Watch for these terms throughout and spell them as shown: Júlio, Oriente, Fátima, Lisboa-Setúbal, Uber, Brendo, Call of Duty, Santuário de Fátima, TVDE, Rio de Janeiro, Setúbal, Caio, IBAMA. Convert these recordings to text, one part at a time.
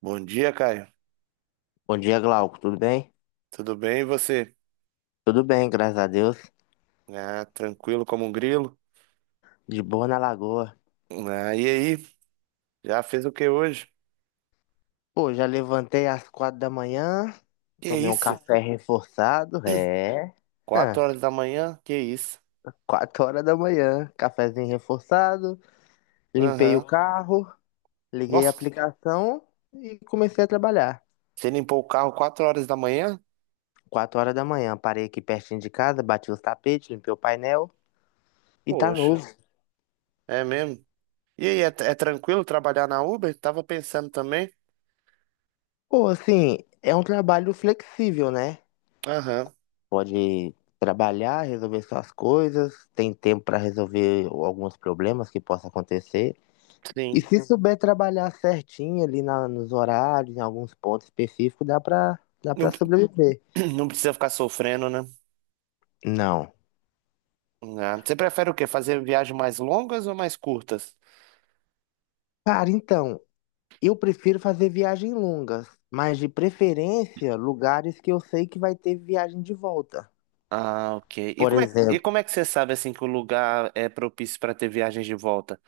Bom dia, Caio. Bom dia, Glauco. Tudo bem? Tudo bem e você? Tudo bem, graças a Deus. Ah, tranquilo como um grilo. De boa na lagoa. Ah, e aí? Já fez o que hoje? Pô, já levantei às 4 da manhã, Que tomei um isso? café reforçado. É. Quatro Hã, horas da manhã? Que isso? Quatro horas da manhã, cafezinho reforçado, limpei o Aham. carro, liguei a Nossa, aplicação e comecei a trabalhar. você limpou o carro 4 horas da manhã? 4 horas da manhã, parei aqui pertinho de casa, bati os tapetes, limpei o painel e tá Poxa, novo. é mesmo? E aí, é tranquilo trabalhar na Uber? Tava pensando também. Pô, assim, é um trabalho flexível, né? Aham, Pode trabalhar, resolver suas coisas, tem tempo para resolver alguns problemas que possam acontecer. E sim. se souber trabalhar certinho ali na- nos horários, em alguns pontos específicos, dá para dá Não, para sobreviver. não precisa ficar sofrendo, né? Não. Ah, você prefere o quê? Fazer viagens mais longas ou mais curtas? Cara, então, eu prefiro fazer viagens longas, mas de preferência lugares que eu sei que vai ter viagem de volta. Ah, ok. E Por exemplo, como é que você sabe assim que o lugar é propício para ter viagens de volta?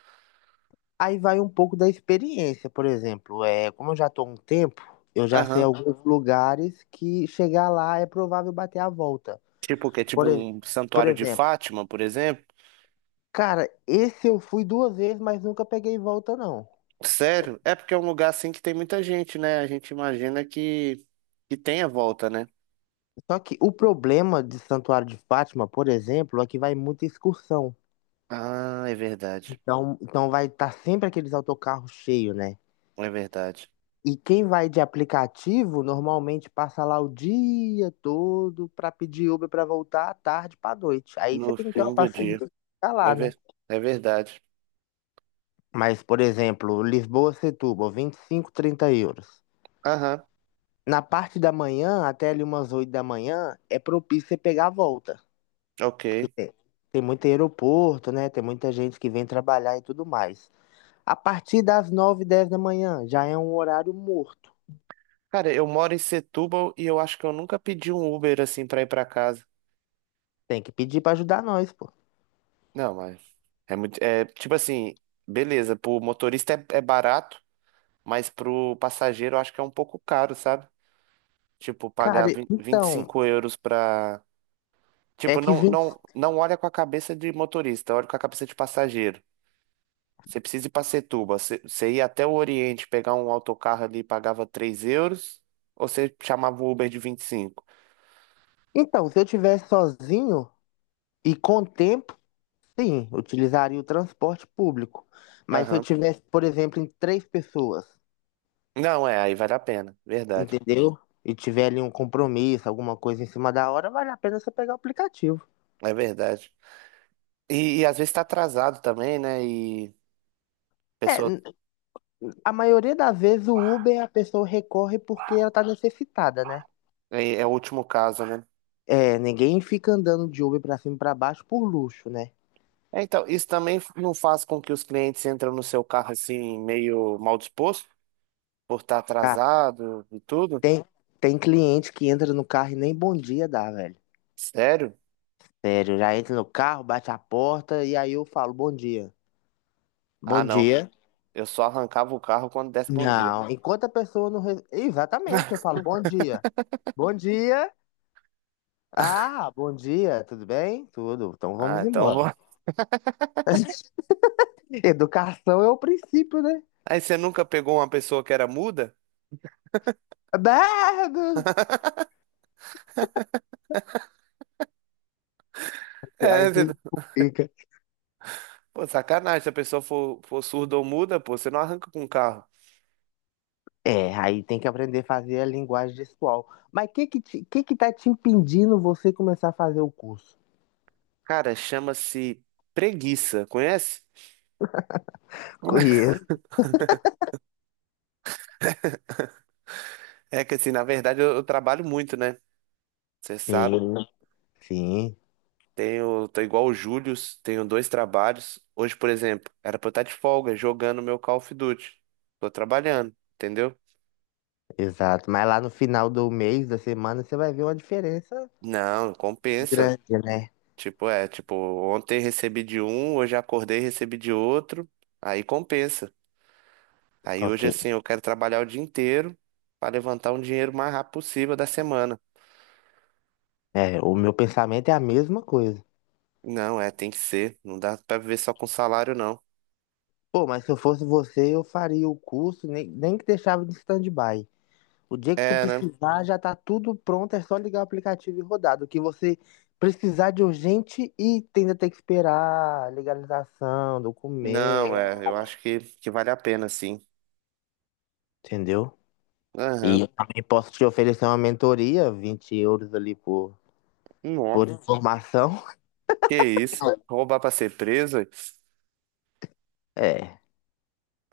aí vai um pouco da experiência, por exemplo, é, como eu já estou há um tempo, eu já sei Aham. alguns lugares que chegar lá é provável bater a volta. Tipo o quê? Tipo Por, ex- um por Santuário de exemplo, Fátima, por exemplo? cara, esse eu fui duas vezes, mas nunca peguei volta, não. Sério? É porque é um lugar assim que tem muita gente, né? A gente imagina que tenha volta, né? Só que o problema de Santuário de Fátima, por exemplo, é que vai muita excursão. Ah, é verdade. Então vai estar sempre aqueles autocarros cheios, né? É verdade. E quem vai de aplicativo normalmente passa lá o dia todo pra pedir Uber pra voltar à tarde pra noite. Aí você No tem que ter uma fim do paciência dia. pra ficar É, lá, né? É verdade. Mas, por exemplo, Lisboa-Setúbal, 25, 30 euros. Aham, Na parte da manhã, até ali umas 8 da manhã, é propício você pegar a volta. ok. Porque tem muito aeroporto, né? Tem muita gente que vem trabalhar e tudo mais. A partir das 9 10 da manhã, já é um horário morto. Cara, eu moro em Setúbal e eu acho que eu nunca pedi um Uber assim pra ir pra casa. Tem que pedir pra ajudar nós, pô. Não, mas é muito. É tipo assim, beleza, pro motorista é barato, mas pro passageiro eu acho que é um pouco caro, sabe? Tipo, Cara, pagar vinte e então, cinco euros pra. é Tipo, que não, vem. não, não olha com a cabeça de motorista, olha com a cabeça de passageiro. Você precisa ir pra Setúbal, você ia até o Oriente, pegar um autocarro ali e pagava 3 euros, ou você chamava o Uber de 25. Então, se eu tivesse sozinho e com tempo, sim, utilizaria o transporte público. Mas se eu Aham. tivesse, por exemplo, em três pessoas, Não, é, aí vale a pena, verdade. entendeu? E tiver ali um compromisso, alguma coisa em cima da hora, vale a pena você pegar o aplicativo. É verdade. E às vezes tá atrasado também, né? E. É, Pessoa a maioria das vezes o Uber a pessoa recorre porque ela tá necessitada, né? é o último caso, né? É, ninguém fica andando de Uber pra cima e pra baixo por luxo, né? É, então, isso também não faz com que os clientes entram no seu carro assim, meio mal disposto, por estar Ah, atrasado e tudo? tem, tem cliente que entra no carro e nem bom dia dá, velho. Sério? Sério, já entra no carro, bate a porta e aí eu falo bom dia. Ah, Bom não. dia. Eu só arrancava o carro quando desse bom dia. Não, enquanto a pessoa não. Exatamente, eu falo bom dia. Bom dia. Ah, bom dia, tudo bem? Tudo. Então Ah, vamos embora. então. Educação é o princípio, né? Aí você nunca pegou uma pessoa que era muda? Bardo! É, Aí você explica. pô, sacanagem. Se a pessoa for surda ou muda, pô, você não arranca com o carro. É, aí tem que aprender a fazer a linguagem gestual. Mas o que que, que tá te impedindo você começar a fazer o curso? Cara, chama-se preguiça, conhece? Conheço. É que assim, na verdade eu trabalho muito, né? Você sabe. Sim, sim. Tô igual o Júlio, tenho dois trabalhos. Hoje, por exemplo, era pra eu estar de folga jogando meu Call of Duty. Tô trabalhando, entendeu? Exato, mas lá no final do mês, da semana, você vai ver uma diferença Não, compensa. grande, né? Tipo, ontem recebi de um, hoje acordei e recebi de outro. Aí compensa. Aí Ok. hoje, assim, eu quero trabalhar o dia inteiro pra levantar um dinheiro o mais rápido possível da semana. É, o meu pensamento é a mesma coisa. Não, é, tem que ser. Não dá pra viver só com salário, não. Pô, mas se eu fosse você, eu faria o curso, nem que deixava de stand-by. O dia que tu É, né? precisar, já tá tudo pronto, é só ligar o aplicativo e rodar. Do que você precisar de urgente e ainda ter que esperar legalização, documento, Não, é, eu acho que vale a pena, sim. entendeu? E Aham. eu também posso te oferecer uma mentoria, 20 euros ali por Nossa. informação. Que isso? Roubar pra ser preso? Ué. É.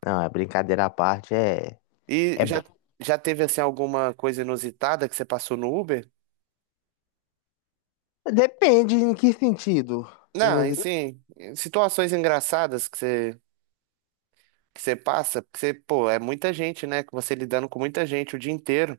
Não, é brincadeira à parte, é, E é já, bom. já teve assim alguma coisa inusitada que você passou no Uber? Depende em que sentido. Não, e Inusi- sim, situações engraçadas que você passa, porque você, pô, é muita gente, né? Que você lidando com muita gente o dia inteiro.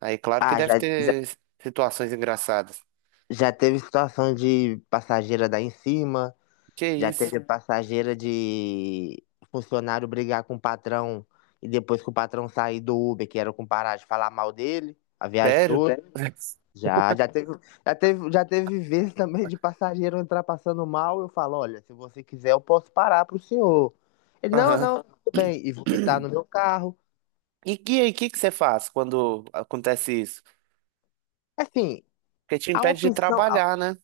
Aí, claro que Ah, deve ter situações engraçadas. já teve situação de passageira dar em cima, Que já isso? teve. Uhum. Passageira de funcionário brigar com o patrão e depois que o patrão sair do Uber, que era com parar de falar mal dele, a viagem Sério? toda. Sério? Já, já teve, já teve vezes também de passageiro entrar passando mal, eu falo, olha, se você quiser eu posso parar pro senhor. Ele, não, Aham. não, tudo bem, e vomitar no meu carro. E que aí, que você faz quando acontece isso? Assim, Porque te A impede de opção, a, trabalhar, né?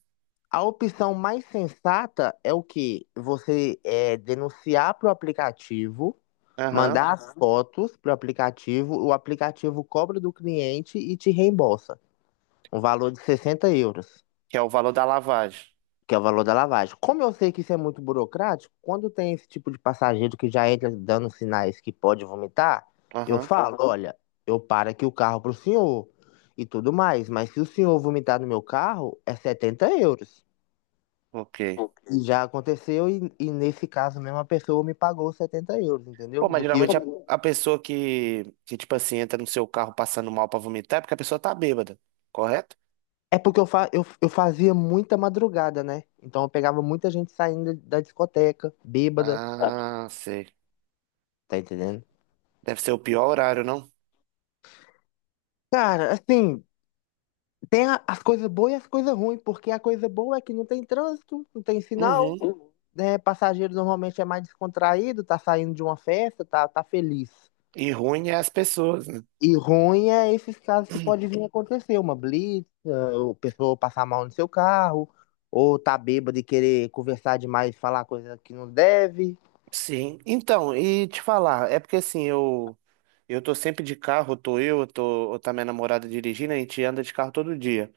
a opção mais sensata é o que Você é, denunciar para o aplicativo, Aham. mandar as fotos para o aplicativo cobra do cliente e te reembolsa. Um valor de 60 euros, Que é o valor da lavagem. que é o valor da lavagem. Como eu sei que isso é muito burocrático, quando tem esse tipo de passageiro que já entra dando sinais que pode vomitar, eu Aham. falo: olha, eu paro aqui o carro para o senhor e tudo mais, mas se o senhor vomitar no meu carro, é 70 euros. Ok. E, ok, já aconteceu, e nesse caso mesmo, a pessoa me pagou 70 euros, entendeu? Pô, mas Do que eu... geralmente a pessoa tipo assim, entra no seu carro passando mal pra vomitar é porque a pessoa tá bêbada, correto? É porque eu fazia muita madrugada, né? Então eu pegava muita gente saindo da discoteca, bêbada, Ah, sei. tá entendendo? Deve ser o pior horário, não? Cara, assim, tem as coisas boas e as coisas ruins, porque a coisa boa é que não tem trânsito, não tem sinal, Uhum. né? Passageiro normalmente é mais descontraído, tá saindo de uma festa, tá feliz. E ruim é as pessoas, né? E ruim é esses casos que pode vir a acontecer, uma blitz, ah, o pessoa passar mal no seu carro, ou tá bêbado e querer conversar demais, falar coisa que não deve. Sim. Então, e te falar, é porque assim, eu tô sempre de carro, tô eu, tô, ou tá minha namorada dirigindo, a gente anda de carro todo dia.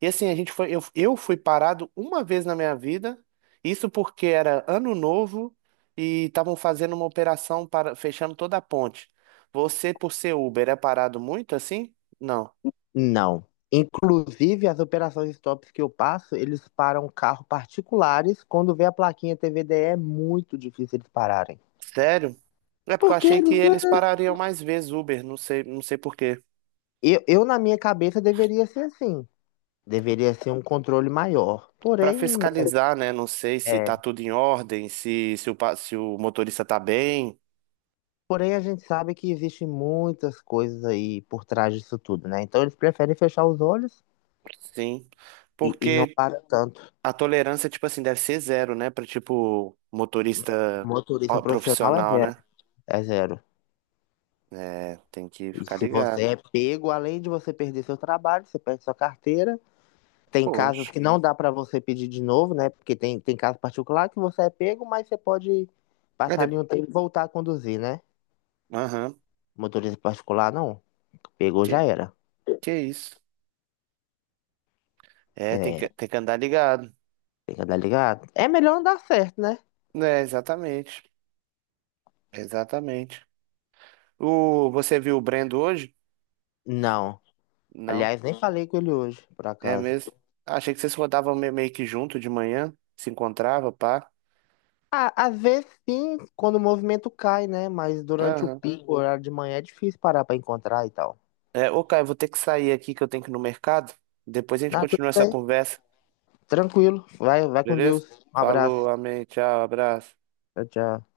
E assim, a gente foi, eu fui parado uma vez na minha vida, isso porque era ano novo e estavam fazendo uma operação para fechando toda a ponte. Você, por ser Uber, é parado muito assim? Não. Não. Inclusive, as operações stops que eu passo, eles param carro particulares. Quando vê a plaquinha TVDE, é muito difícil eles pararem. Sério? É porque eu Porque achei que eles... eles parariam mais vezes Uber, não sei, não sei por quê. Na minha cabeça, deveria ser assim. Deveria ser um controle maior. Para fiscalizar, né? Não sei se tá é, tudo em ordem, se o motorista tá bem. Porém, a gente sabe que existem muitas coisas aí por trás disso tudo, né? Então eles preferem fechar os olhos Sim. e não Porque, para tanto. a tolerância, tipo assim, deve ser zero, né? Pra, tipo, motorista Motorista profissional é profissional, zero, né? é zero. É, tem que E ficar se você ligado. é pego, além de você perder seu trabalho, você perde sua carteira. Tem casos Poxa. que não dá para você pedir de novo, né? Porque tem caso particular que você é pego, mas você pode É passar de... ali um tempo e voltar a conduzir, né? Aham. Motorista particular, não. Pegou, já Que, era. que isso? É, tem É, que, tem que andar ligado. tem que andar ligado. É melhor andar certo, né? É, exatamente. Exatamente. O, você viu o Brendo hoje? Não. Não. Aliás, nem falei com ele hoje, por É acaso. mesmo? Achei que vocês rodavam meio que junto de manhã, se encontrava, pá. Ah, às vezes sim, quando o movimento cai, né? Mas durante o Aham. pico, o horário de manhã, é difícil parar pra encontrar e tal. É, ô, Caio, vou ter que sair aqui que eu tenho que ir no mercado. Depois a gente Ah, tudo continua essa bem, conversa. tranquilo. Vai, vai com Beleza? Deus. Um Falou, abraço. amém, tchau, abraço. Tchau, tchau.